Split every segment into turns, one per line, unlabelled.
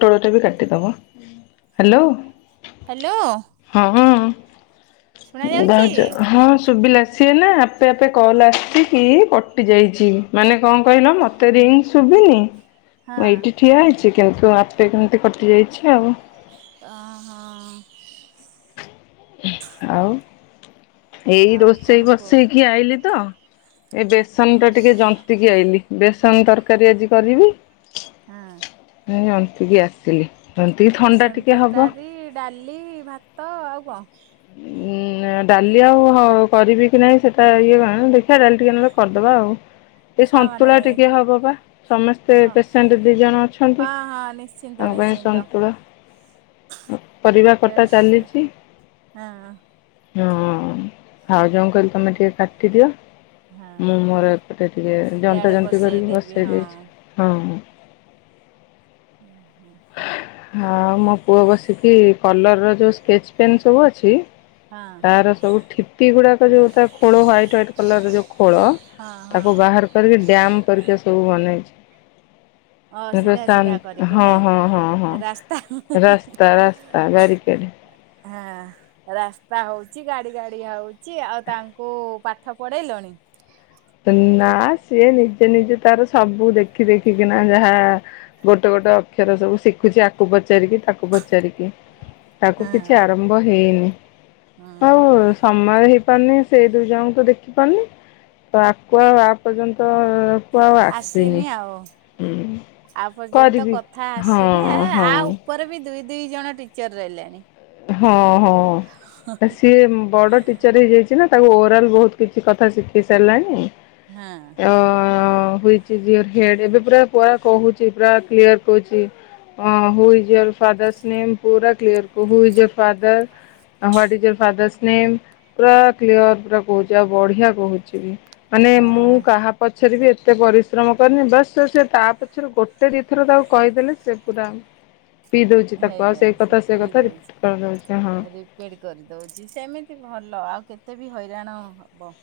ପୋଟୋଳଟା ବି କାଟିଦେବା hello.
Hello
ହଁ
ଶୁଣା ଯାଉଛି?
ଉଛ ହଁ ଶୁଭିଲା। ସିଏ ନା ଆପେ ଆପେ କଲ୍ ଆସିକିି କଟିଯାଇଛି ମାନେ କ ଣ କହିଲ ମୋତେ ରିଙ୍ଗ ଶୁଭିନି ମୁଁ
ହଁ।
ଏଇଠି ଠିଆ ହେଇଛି କିନ୍ତୁ ଆପେ କେମିତି କଟିଯାଇଛି ଆଉ
ଓ ହଁ
ଆଉ ଏଇ
ଆଉ କଣ
ରୋଷେଇ
କୁହ
ବସେଇ କି ଆଇଲି ତ ଏ ବେସନ ଟା ଟିକେ ଯନ୍ତ ନ୍ତି କି ଆଇଲି ବେସନ ତରକାରୀ ଆଜି କରିବି।
ହଁ।
ଜନ୍ତି କି ଆସିଲି ଏମିତିକି ଥଣ୍ଡା
ବେସନ
ଟିକେ ହବ।
ତରକାରୀ ଡାଲି ଭାତ ଆଉ କଣ?
ଡାଲି ଆଉ କରିବି କି ନାହିଁ ସେଟା ଇଏ କଣ ଦେଖିବା ଡାଲି ଟିକେ ନେଲେ କରିଦବା ଆଉ। ଏ
ଛୁଆ ମାନେ
ସନ୍ତୁଳା ଟିକେ ହବ ବା ସମସ୍ତେ
ହଁ
ପେସେଣ୍ଟ ଦି ଜଣ ଅଛନ୍ତି।
ହଁ ହଁ ନିଶ୍ଚିନ୍ତ
ତାଙ୍କ ପାଇଁ
ନିଶ୍ଚିନ୍ତ
ସନ୍ତୁଳା।
[inaudible]
ପରିବା କଟା
ବେଶ
ଚାଲିଛି
ହଁ।
ହଁ ଭାଉଜ ଙ୍କୁ କହିଲି ତମେ ଟିକେ କାଟିଦିଅ। ମୁଁ
ହଁ
ମୋର ଏପଟେ ଟିକେ ଜନ୍ତା
ଇଆଡେ
ଜନ୍ତୀ
ବସେଇ
କରିକି
ଦେବି
ବସେଇ
ହଁ।
ଦେଇଛି ହଁ।
ହୁଁ ହୁଁ
ହଁ ମୋ ପୁଅ ବସିକି କଲର୍ର ଯେଉଁ ସ୍କେଚ ପେନ୍ ସବୁ ଅଛି
ହଁ।
ସବୁ ଠିପି ଗୁଡାକ ଯୋଉ ତା ଖୋଳ ହାଇଟ୍ ହାଇଟ୍ କଲର ଯୋଉ ଖୋଳ
ହଁ ହଁ
ତାକୁ ବାହାର ରୀକି ଡ୍ୟାାମ ପରିକ ସବୁ ବନେଇଛି।
ଅ
ର
ସିଧା
ଶ
ସିଧା କରିକି
ହଁ
ନାଇଁ।
ହଁ ହଁ ହଁ
ରାସ୍ତା
ରାସ୍ତା ରାସ୍ତା ବାରିକେଡ।
ହଁ। ରାସ୍ତା ହଉଛି ଗାଡି ଗାଡି ହଉଛି ଆଉ ତାଙ୍କୁ ପାଠ ପଢେଇଲଣି?
ନା ସିଏ ନିଜେ ନିଜେ ତାର ସବୁ ଦେଖି ଦେଖିକିନା ଯାହା ଗୋଟେ ଗୋଟେ ଅକ୍ଷର ସବୁ ଶିଖୁଛି ଆକୁ ପଚାରିକି ତାକୁ ପଚାରିକି ତାକୁ
ହଁ।
କିଛି ଆରମ୍ ଆମ୍ଭ ହେଇନି
ହୁଁ
ଆଉ
ହୁଁ
ସମୟ ହେଇପାରୁନି ସେଇ ଦୁଇ ଜଣଙ୍କୁ ତ ଦେଖି ପାରୁନି। ତ ଆକୁଆଉ ଆ ପର୍ଯ୍ୟନ୍ତ କୁ ଆଉ
ଆସିନି ଆଉ
ହୁଁ
ଆପର୍ଯ୍ୟନ୍ତ
କରିବି
କଥା ଆସିନି ଆ
ହଁ
ଆ
ହଁ
ଆଉ ଉପରେ ବି ଦୁଇ ଦୁଇ ଜଣ ଟିଚର ରହିଲେଣି।
ହଁ ହଁ ସିଏ ବଡ ଟି ଚର୍ ହେଇଯାଇଛି ନା ତାକୁ ଓଭରଲ୍ ବହୁତ କିଛି କଥା ଶିଖେଇ ସାରିଲାଣି।
ହଁ।
ଅ ହୁଇଚ ଇଜ ୟୋର୍ ହେଡ ଏବେ ପୁରା ପୁରା କହୁଛି ପୁରା କ୍ଲିୟର କହୁଛି। ହଁ who is your father's name ପୁରା clear who is your? Father what is your father's name? ପୁରା କ୍ଲିୟର ପୁରା କହୁଛି ଆଉ ବଢିଆ କହୁଛି ବି ମାନେ
ହଁ
ମୁଁ କାହା ପଛରେ ବି ଏତେ ପରିଶ୍ରମ କରିନି ବାସ୍ ସେ ତା ପଛରେ ଗୋଟ ସେ ଦିଇ ଥର ତାକୁ କହିଦେଲେ ସେ ପୁରା ପିଇ ଦଉଛି ତାକୁ ଆଉ ସେଇ
ହେଇଯାଉଛି
କଥା ସେ
ପିଇ
କଥା
ଦଉଛି।
କରିଦଉଛି ହଁ।
ରିପେଡ କରିଦଉଛି ସେମିତି ଭଲ ଆଉ କେତେ ବି ହଇରାଣ ହବ।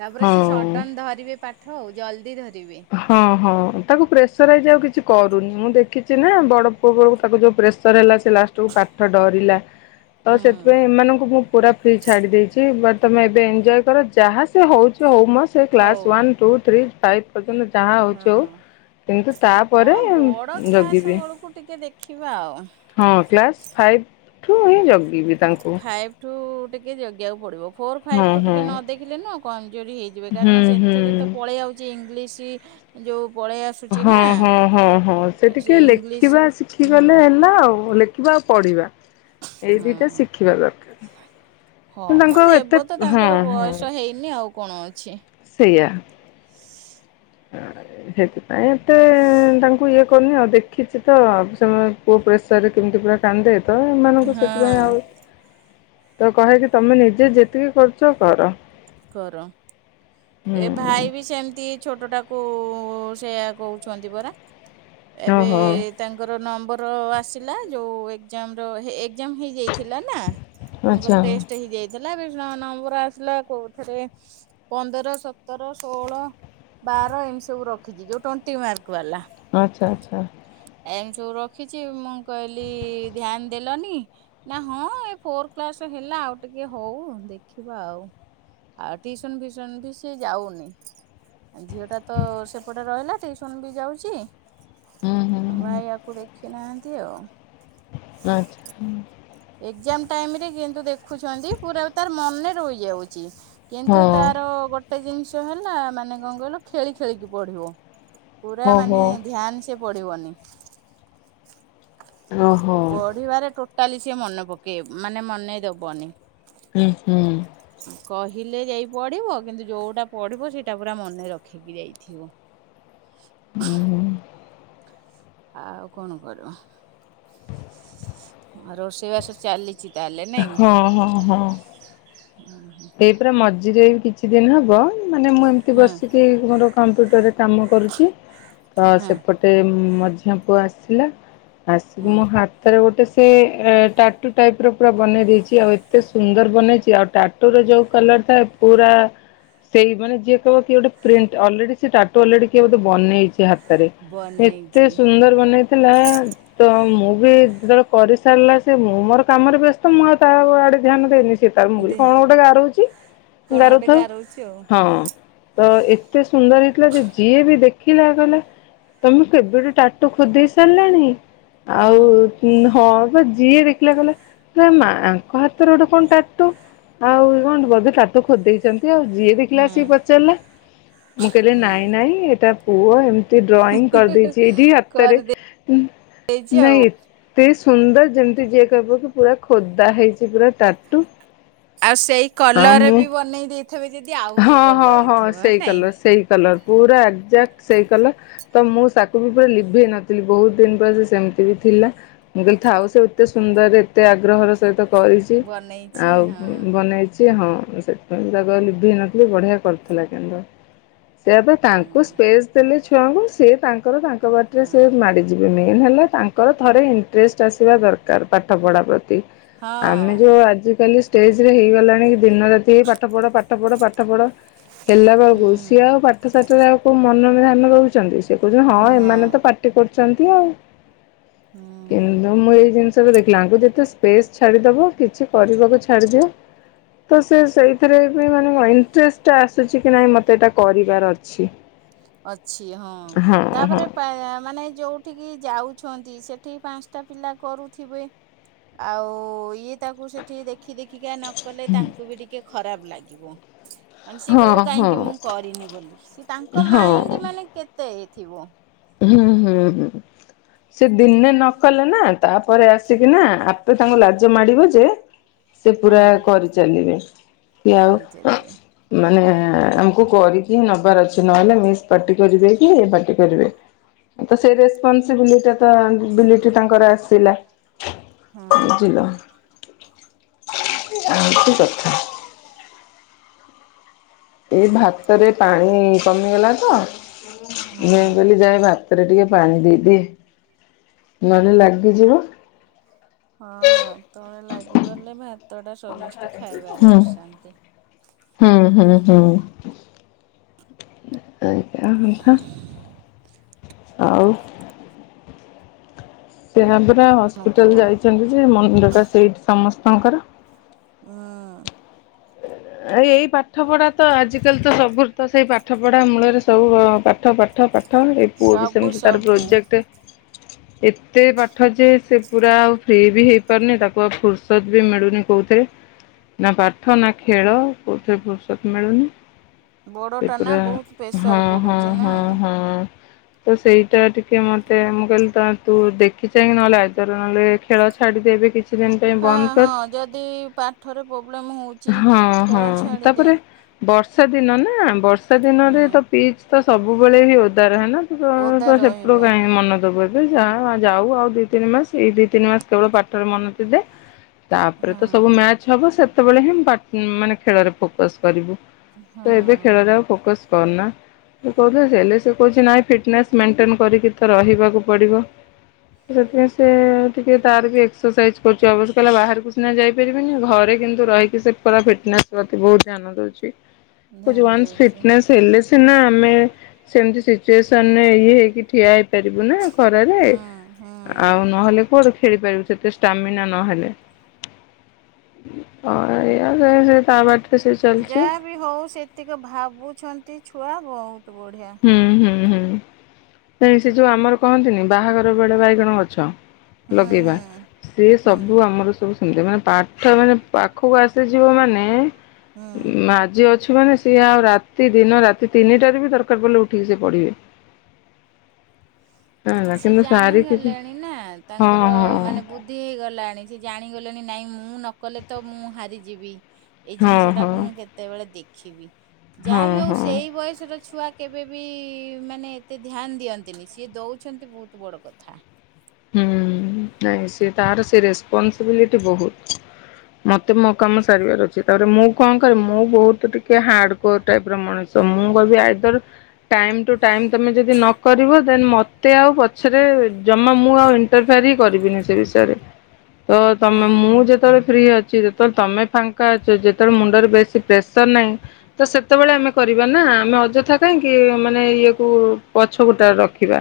ତାପରେ ସି
ହଁ।
ସଡନ ଧରିବେ ପାଠ ଆଉ ଜଲ୍ଦି ଧରିବେ।
ହଁ ହଁ ତାକୁ ପ୍ରେସରାଇଜ ଆଉ କିଛି କରୁନି ମୁଁ ଦେଖିଛି ନା ବଡ ପୁଅକୁ ବେଳ କୁ ତାକୁ ଯୋଉ ପ୍ରେସ ସର୍ ହେଲା ସେ ଲାଷ୍ଟକୁୁ ପାଠ ଡରିଲା।
[inaudible]
ତ ସେଥିପାଇଁ ଏମାନଙ୍କୁ ମୁଁ ପୁରା ଫ୍ରି ଛାଡ଼ି ଦେଇଛି ବଟ ତୁମେ ଏବେ ଏନ୍ଜୟ କର ଯାହା ସେ ହେଉଛି ହଉ ମଷ୍ ସେ
ହଉ
class one two three five ପର୍ଯ୍ୟନ୍ତ ଯାହା
ହଁ।
ହଉଛି ହଉ କିନ୍ତୁ ତାପରେ
ହଁ ବଡ଼ କ୍ଲାସ
ଜଗିବି।
ବେଳକୁ ଟିକେ ଦେଖିବା ଆଉ।
ହଁ କ୍ଲାସ ଫାଇଭ୍ ଠୁ ହିଁ ଜଗିବି। ତାଙ୍କୁ।
ଫାଇଭ ଟୁ ଟିକେ ଜଗିବାକୁ ପଡିବ ଫୋର ଫାଇଭ
ହଁ
ଟୁ
ହଁ
ଟିକେ ନ ଦେଖିଲେ ନ କମଜୋରି ହେଇଯି ଯିବେ
ହୁଁ
କାରଣ ସେଥିରେ ତ
ହୁଁ।
ପଳେଇ ଆଉଛି ଇଂଲିଶ ଯୋଉ ପଳେଇ ଆସୁ
ହଁ ହଁ ହଁ ହଁ ସେ ଟିକେ
ଇଂଲିଶ
ଲେଖିବା
ହୁଁ
ଶିଖିଗଲେ ହେଲା ଆଉ ଲେ ଖୀବା ଆଉ ପଢ଼ିବା।
ହଁ ହଁ
ତାଙ୍କୁ
ମ
ଆଉ ଏତେ
ଦେବ ତ
ହଁ
ତାଙ୍କର
ହଁ
ବୟସ ହେଇ ନି ଆଉ କଣ ଅଛି।
ସେଇଆ।
[inaudible]
ସେଥିପାଇଁ ଏତେ ତାଙ୍କୁ ଇଏ କରୁନି ଆଉ ଦେଖ ଖିଚି ତ ଆ ସେ ଅ ପୁଅ ପ୍ରେସର୍ରରେ କେମିତି ପୁରା କାନ୍ଦେ। ତ ଏମାନଙ୍କୁ ସେଥିପାଇଁ
ହଁ।
ଆଉ ତ କହେକି ତମେ ନିଜେ ଯେତିକି କରୁଚ କର।
କର।
ହୁଁ
ଏ ଭାଇ ବି ସେମିତି ଛୋଟଟାକୁ ସେୟା କହୁଛନ୍ତି ପରା। ଏବେ
ଓହୋ
ତାଙ୍କର ନମ୍ବର ଆସିଲା ଯୋଉ ଏକ୍ଜାମର ହେଏ ଏକ୍ଜାମ ହେଇଯାଇଥିଲା ନା
ଆଚ୍ଛା
ତାଙ୍କର ଟେଷ୍ଟ ହେଇଯାଇ ଦେଲା ବି ସ ନମ୍ବର ଆସିଲା କୋଉଥିରେ ପନ୍ଦର ସତର ଷୋହଳ ବାର ଏମିତି ସବୁ ରଖିଛି ଯୋଉ ଟ୍ୱେଣ୍ଟି ମାର୍କ ବାଲା।
ଆଚ୍ଛା ଆଚ୍ଛା।
ଏମତି ସବୁ ରଖିଚି ମୁଁ କହିଲି ଧ୍ୟାନ ଦେଲନି। ନା ହଁ ଏ ଫୋର କ୍ଲାସ ହେଲା ଆଉ ଟିକେ ହଉ ଦେଖିବା ଆଉ। ଆଉ ଟ୍ୟୁସନ୍ ଫ୍ୟୁସନ୍ ବି ସ୍ ସିଏ ଯାଉନି ଝିଅଟା ତ ସେପଟେ ରହିଲା ଟିଉସନ ବି ଯାଉଚି।
ହୁଁ ହୁଁ
ଆଉ ଭାଇ
ହୁଁ
ଆକୁ ଦେଖି ନାହାନ୍ତି ଆଉ।
ଆଚ୍ଛା ହୁଁ।
ଏକ୍ଜାମ ଟାଇମରେ କିନ୍ତୁ ଦେଖୁଚନ୍ତି ପୁରା ତାର ମନେ ରହିଯାଉଚି।
ହଁ
କିନ୍ତୁ ତାର ଗୋଟେ ଜିନିଷ ହେଲା ମାନେ କଣ କହିଲ ଖେଳି ଖେଳିିକି ପଢିବ। ପୁରା
ଓହୋ
ମାନେ ଧ୍ୟାନ ସେ ପଢିବନି।
ଓହୋ।
ପଢିବାରେ ଟୋଟାଲି ସିଏ ମନେ ପକେଇ ମାନେ ମନେଇ ଦବନି।
ହୁଁ ହୁଁ।
କହିଲେ ଯାଇ ପଡିବ କିନ୍ତୁ ଯୋଉଟା ପଢିବ ସେଇଟା ପୁରା ମନେ ରଖିକି ଯାଇଥିବ।
ଉଁ ହୁଁ।
ଆଉ କଣ କରିବ ଅ ରୋଷେଇବାସ ଚାଲି ଚି ତାହେଲେ ନାଇଁ
ହଁ ହଁ ହଁ।
ଉଁ ହୁଁ।
ଏଇ ପୁରା ମଝିରେ ଏଇ କିଛି ଦିନ ହବ ମାନେ ମୁଁ ଏମ୍ ମିତି
ହଁ
ବସିକି ଘର କମ୍ପ୍ୟୁଟରରେ କାମ କରୁଚି ତ
ହଁ
ସେପଟେ ତେ ମଝିଆ ପୁଅ ଆସିଲା ଆସିକି
ହଁ।
ମୋ ହାତ ରେ ଗୋଟେ ସେ ଟାଟୁ ଟାଇପର ପୁରା ବନେଇ ଦେଇଛି ଆଉ ଏତେ ସୁନ୍ଦର ବନେଇଚି ଆଉ ଟାଟୁ ରେ ଯୋଉ କଲର ଥାଏ ପୁରା ସେଇ ବନେ ଯିଏ କହିବ କି ଗୋଟେ ପ୍ରିଣ୍ଟ ଅଲରେଡି ସେ ଟାଟୁ ଅଲରେଡି କିଏ ବୋଧେ ବନେଇଚି ହା ତରେ ଏତେ
ବନେଇଚି
ସୁନ୍ଦର ବନେଇଥିଲା ତ ମୁଁ ବି ଯେତେବେଳେ କରିସାରିଲା ସେ ମୁଁ ମୋର କାମରେ ବ୍ୟସ୍ତ ମୁଁ ଆଉ ତା ଆଡେ ଧ୍ୟାନ ଦେଇନି ସେ ତା ମୁ
ଦେ
କଣ ଗୋଟେ ଗାରଉଚି
କଣ ଗୋଟେ
ଗାରଉଥାଉ
ଗାରଉଛି ଆଉ।
ହଁ। ତ ଏତେ ସୁନ୍ଦର ହେଇଥିଲା ଯେ ଯିଏ ବି ଦେଖିଲା କହିଲା ତମେ କେବେଠୁ ଟାଟୁ ଖୋଦେଇ ସାରିଲାଣି ଆଉ
ହଁ
ଉଁ ହଁ। ବା ଯିଏ ଦେଖିଲା କହିଲା ଇଲୋ ମା ଆଙ୍କ ହାତରେ କଣ ଗୋଟେ ଟାଟୁ। ଆଉ [unintelligible] ଏବେ ଟାଟୁ ଖୋଦେଇଚ କି ଆଉ ଯିଏ ଦେଖିଲା ସିଏ
ହଁ
ପଚାରିଲା ମୁଁ କହିଲି
ହଁ।
ନାଇଁ ନାଇଁ ଏଟା ପୁଅ ଏମ ମିତି ଡ୍ରଇଂ କରିଦେଇଚି ଏଇଠି ହାତରେ
କରିଦେ
ହୁ
ଦେଇଚି ଆଉ।
ନାଇଁ ଏ ଏତେ ସୁନ୍ଦର ଯେମିତି ଯିଏ କହିବ କି ପୁରା ଖୋଦା ହେଇଚି ପୁରା ଟାଟୁ।
ଆଉ ସେଇ
ଆଉ
କଲର
ମୁଁ
ବି ବନେଇ ଦେଇଥିବେ ଯଦି ଆହୁରି
ହଁ ହଁ
ଭଲ
ହଁ
ହେଇଥିବ
ସେଇ
ନାଇଁ।
କଲର ସେଇ କଲର। ପୁରା ଏକ୍ଜାଟ ସେଇ କଲର। ତ ମୁଁ ସାକୁ ବି ପୁରା ଲିଭେଇ ନଥିଲି, ବୋହୁତ ଦିନ [unintelligible] ସେମିତି ବି ଥିଲା। ମୁଁ କହିଲି ଥାଉ ସେ ଏତେ ସୁନ୍ଦରରେ ଏତେ ଆଗ୍ରହର ସହିତ କରିଛି
ବନେଇଛି
ଆଉ
ହଁ
ବନେଇଚି ହଁ ସେଥିପାଇଁ ତାକୁ ଆଉ ଲିଭେଇ ନଥିଲି ବଢିଆ କରିଥିଲା କିନ୍ତୁ। ସେୟା ପା
ହୁଁ
ତାଙ୍କୁ
ହୁଁ
ସ୍ପେସ ଦେଲେ ଛୁଆଙ୍କୁ ଡିଏ ତାଙ୍କର ତାଙ୍କ ବାଟରେ ସିଏ
ହଁ।
ମାଡି [unintelligible] ହେଲେ ତାଙ୍କର ଥରେ ଇନ୍ଟ୍ରେଷ୍ଟ ଆସିବା ଦରକାର ପାଠପଢ଼ା ପ୍ରତି। ଆମେ
ହଁ
ଯୋଉ ଆଜିକାଲି ଷ୍ଟେଜ ରେ ହେଇଗଲାଣି କି ଦିନ ରା ତି ପାଠପଢ ପାଠପଢ ପାଠପଢ ହେଲା ବେଳୁକୁ ସିଏ
ହୁଁ
ଆଉ ପା ଠସାଠ ରେ ଆଉ କୋଉ ମନ ଧ୍ୟାନ ଦୋଉଚନ୍ତି ସିଏ କୋହୁଚନ୍ତି ହଁ
ନା
ଏମାନେ ତ ପାଟି କରୁଛନ୍ତି ଆଉ।
ହୁଁ।
କିନ୍ତୁ ମୁଁ ଏଇ ଜିନିଷ ବି ଦେଖିଲା ୟାଙ୍କୁ ଯେତେ ସ୍ପେସ ଛାଡିଦବ କିଛି କରିବାକୁ ଛାଡ଼ିଦିଅ ତ ସିଏ ସେଇ ଥିରେ ବି ମାନେ କଁ ଇଣ୍ଟ୍ରେଷ୍ଟେ ଆସି ଚିକି ନାଇଁ ମତେ ଏଟା କରିବାର ଅଛି।
ଅଛି ହଁ, ତାପରେ [unintelligible] ମାନେ ଏଇ ଯୋଉ ଠିକି ଯାଉଛନ୍ତି ସେଠିବି ପାନ୍ସଟା ପିଲା କରୁଥିବେ। ଆଉ ଇଏ ତାକୁ ସେଠି ଦେ ଖି ଦେଖିକା ନ କଲେ ତାଙ୍କୁ ବି ଟିକେ ଖରାପ ଲାଗିବ, ମାନ କହିବ
ହଁ ହଁ
କାହିଁକି ମୁଁ କରିନି ବୋଲି, ସିଏ ତାଙ୍କ
ହଁ
ମାଇଣ୍ଡ ମାନେ କେତେ ଥିବ?
ହୁଁ ହୁଁ ହୁଁ ସିଏ ଦିନେ ନ କଲେ ନା, ତାପରେ ଆସିକି ନା [unintelligible] ତାଙ୍କୁ ଲାଜ ମାଡିବ ଯେ ସେ ପୁରା
ହଁ
କରି ଚାଲିବେ [unintelligible]
କରି ଚାଲିବେ
ଆଉ ମାନେ ଆମୁକୁ କରିକିି ନବାର ଅଛି ନହେଲେ ମିସ୍ ପାଟି କରିବେ [unintelligible] ପାର୍ଟି କରିବେ। ହଁ ତ ସେଇ ରେସ୍ପନ୍ସବିଲି ଟା ତ ବିଲିଟି ତାଙ୍କର ଆସିଲା।
ହଁ
[unintelligible] ଏଇ ଭାତରେ ପାଣି କମିଗଲା ତ [unintelligible]
ହଁ।
କହିଲି ଯାଏ ଭାତରେ ଟିକେ ପାଣି ଦେଇଦିଏ, ନହେଲେ ଲାଗିଯିବ।
ହଁ ତଳେ ଲାଗିଗଲେ ଭାତ ଟା ସମସ୍ତେ ଖାଇବାରେ
ହୁଁ
ଅସାନ୍ତି।
ହୁଁ ହୁଁ ହୁଁ। [unintelligible] କଥା ଆଉ। [unintelligible] ପରା
ହଁ କୁହ।
ହସ୍ପିଟାଲ ଯାଇଚନ୍ତି ଯେ, ମୁଣ୍ଡଟା ସେଇଠି ସମସ୍ତଙ୍କର।
ହୁଁ।
[unintelligible] ଏଇ ପାଠପଢ଼ା ତ ଆଜିକାଲି ତ ସବୁ ତ ସେଇ ପାଠପଢ଼ା ମୂଳରେ ସବୁ ଅଁ ପାଠ ପାଠ ପାଠ ଏ ପୁଅ ବି
ସବୁ
ସେମିତି ତାର
ସବୁ
ପ୍ରୋଜେକ୍ଟେ ଏତେ ପାଠ ଯେ ସେ ପୁରା ଆଉ ଫ୍ରି ବି ହେଇପାରୁନି ତାକୁ ଆଉ ଫୁର୍ସ ତ୍ ବି ମିଳୁନି କୋଉଥିରେ ନା ପାଠ ନା ଖେଳ କୋଉଥିରେ ଫୁର ସତ୍ ମିଳୁନି
ଗୋଡ
ସେ
ଟା ନା
ପୁରା
ବହୁତ
ହଁ
ପ୍ରେସର
ହଁ
ପଡୁଛି ନା।
ହଁ ହଁ। ତ ସେଇଟା ଟିକେ ମତେ ମୁଁ କହିଲି ତ ତୁ ଦେଖି ଚାହିଁକି ନହେଲେ [unintelligible] ନହେଲେ ଖେଳ ଛାଡିଦେବି କିଛି ଦିନ ପାଇଁ ବନ୍ଦ
ହେଁ ହଁ
କର।
ଯଦି ପାଠରେ ପୋବ୍ଲେମ ହୋଉଚି
ହଁ ହଁ
ଖେଳ ଛାଡିଦେ।
ତାପରେ ବର୍ଷା ଦିନ ନା ବର୍ଷା ଦିନରେ ତ
ହୁଁ।
ପିଚ ତ ସବୁବେଳେ ହିଁ ଓଦା ରହେ ନା।
ଓଦା
[unintelligible]
ରହିବ।
ମନ ଦୋବୁ ଏ [unintelligible] ଯାଉ ଆଉ ଦିଇ ତିନି ମାସ ଏଇ ଦିଇ ତିନି ମାସ କେବଳ ପାଠରେ ମନ ଦେଇ ଦେ। ତାପରେ
ହଁ
ତ ସବୁ ମ୍ୟାଚ ହବ ସେତୋବୋଳେ ହିଁ ପା ଉଁ ମାନେ ଖେଳରେ ଫୋକସ୍ କରିବୁ। ତ ଏବେ
ହଁ
ଖେଳରେ ଆଉ ଫୋକସ୍ କରନା ମୁଁ କୋହୁଥିଲି [unintelligible] ହେଲେ ସିଏ କୋହୁଚି ନାଇଁ ଫିଟନେସ୍ ମେଣ୍ଟେନ୍ କରିକି ତ ରହିବାକୁ ପଡ଼ିବ। ତ ସେଥିପାଇଁ ସିଏ ଟିକେ ତାର ବି ଏକ୍ସରସାଇଜ୍ କରୁଚି ଅବଶ୍ୟ କହଲା ବାହାରୁକୁ ସିନା ଯାଇପାରିବିନି ଘରେ କିନ୍ତୁ ରହିକି ସିଏ ପୁରା ଫିଟନେସ୍ ପ୍ରତି ବୋହୁତ ଧ୍ୟାନ ଦୋଉଚି କୋହୁଚି
ଧ୍ୟାନ
ୱାନସ୍
ଦଉଛି।
ଫିଟନେସ୍ ହେଲେ ସିନା ଆମେ ସେମିତି ସି ଚୁଏସନ୍ ଇଏ ହେଇକି ଠିଆ ହେଇପାରିବୁ ନା ଖରାରେ
ହୁଁ ହୁଁ।
ଆଉ ନହେଲେ କୁଆଡୁ ଖେଳି ପାରିବୁ ସେତେ ଷ୍ଟାମିନା ନହେଲେ। ହଁ ଏଇଆ ସେ ତା ବାଟରେ ସେ ଚାଲିଛି।
ଯାହା ବି ହଉ ସେତିକି ଭାବୁଛନ୍ତି ଛୁଆ ବହୁତ ବଢିଆ।
ହୁଁ ହୁଁ ହୁଁ ନାଇ ସେ ଯୋଉ ଆମର କହନ୍ତିନି ବାହାଘର ବେଳେ ବାଇଗଣ ଗଛ
ହୁଁ
ଲଗେଇବା
ହୁଁ
ସି
ହୁଁ।
ସବୁ ଆମର ସବୁ ସେମିତିଆ ମାନେ ପା ଛୁଆମାନେ ପାଖକୁ ଆସିଯିବ ମାନେ
ହୁଁ।
ମାଜି ଅଛୁ ମାନେ ସିଏ ଆଉ ରାତି ଦିନ ରାତି ତିନିଟାରେ ବି ତାର ମାନେ ସିଏ ପଢିବେ।
ସିଏ ଜାଣିଗଲେଣି ନା
ହଁ
ତାଙ୍କର
ହଁ
ମାନେ ବୁଧ ବୁଦ୍ଧି ହେଇଗଲାଣି ସେ ଜାଣିଗଲେଣି ନାଇଁ ମୁଁ ନ କଲେ ତ ମୁଁ ହାରିଯିବି। ଏଇ
ହଁ ହଁ
ଜିନିଷଟାକୁ ମୁଁ କେତେବେଳେ ଦେଖିବି
ହଁ
ଯାହାବି ହଉ
ହଁ।
ସେଇ ବୟସର ଛୁଆ କେବେବି ମାନେ ଏତେ ଧ୍ୟାନ ଦିଅନ୍ତିନି ସିଏ ଦଉଛନ୍ତି ବହୁତ ବଡ କଥା।
ହୁଁ ନାଇଁ ସେ ତାର ସେ ରେସପନସିବିଲିଟି ବହୁତ। ମତେ ମୋ କାମ ସାରିବାର ଅଛି ତାପରେ ମୁଁ କଣ କରିବି ମୁଁ ବହୁତ ଟିକେ ହାର୍ଡ କୋର ଟାଇପର ମଣିଷ ମୁଁ କହିବି ଆଇଦର ଟାଇମ ଟୁ ଟାଇମ ତମେ ଯଦି ନ କରିବ ଦେନ ମତେ ଆଉ ପଛରେ ଜମା ତ ମୁଁ ଆଉ ଇଣ୍ଟରଫିୟର ହି କରିବିନି ସେ ବିଷୟରେ ତ
ହଁ।
ତମେ ମୁଁ ଯେତେବେଳେ ଫ୍ରି ଅଛି। ତମେ ଫା ଫାଙ୍କା ଅଛ ଯେତେବେଳେ ମୁଣ୍ଡରେ ବେଶୀ ପ୍ରେସର ନାହିଁ ତ ସେତେବେଳେ ଆମେ କରିବା ନା ଆମେ ଅଯଥା କାଇଁକି ମାନେ ଇଏ କୁ ପଛକୁ ତାର ରଖିବା।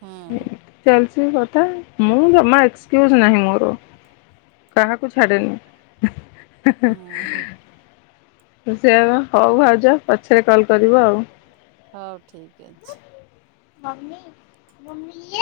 ହଁ
ଚାଲିଛି କଥା ମୁଁ ଜମା ଏକ୍ସକ୍ୟୁଜ ନାହିଁ ମୋର କାହାକୁ ଛାଡ଼େନି।
ହଁ
ସେଇଆ ପା ହଉ ଭାଉଜ ପଛରେ କଲ୍ କରିବ ଆଉ।
ହଉ ଠିକ ଅଛି।
ମମି ମମି ୟେ।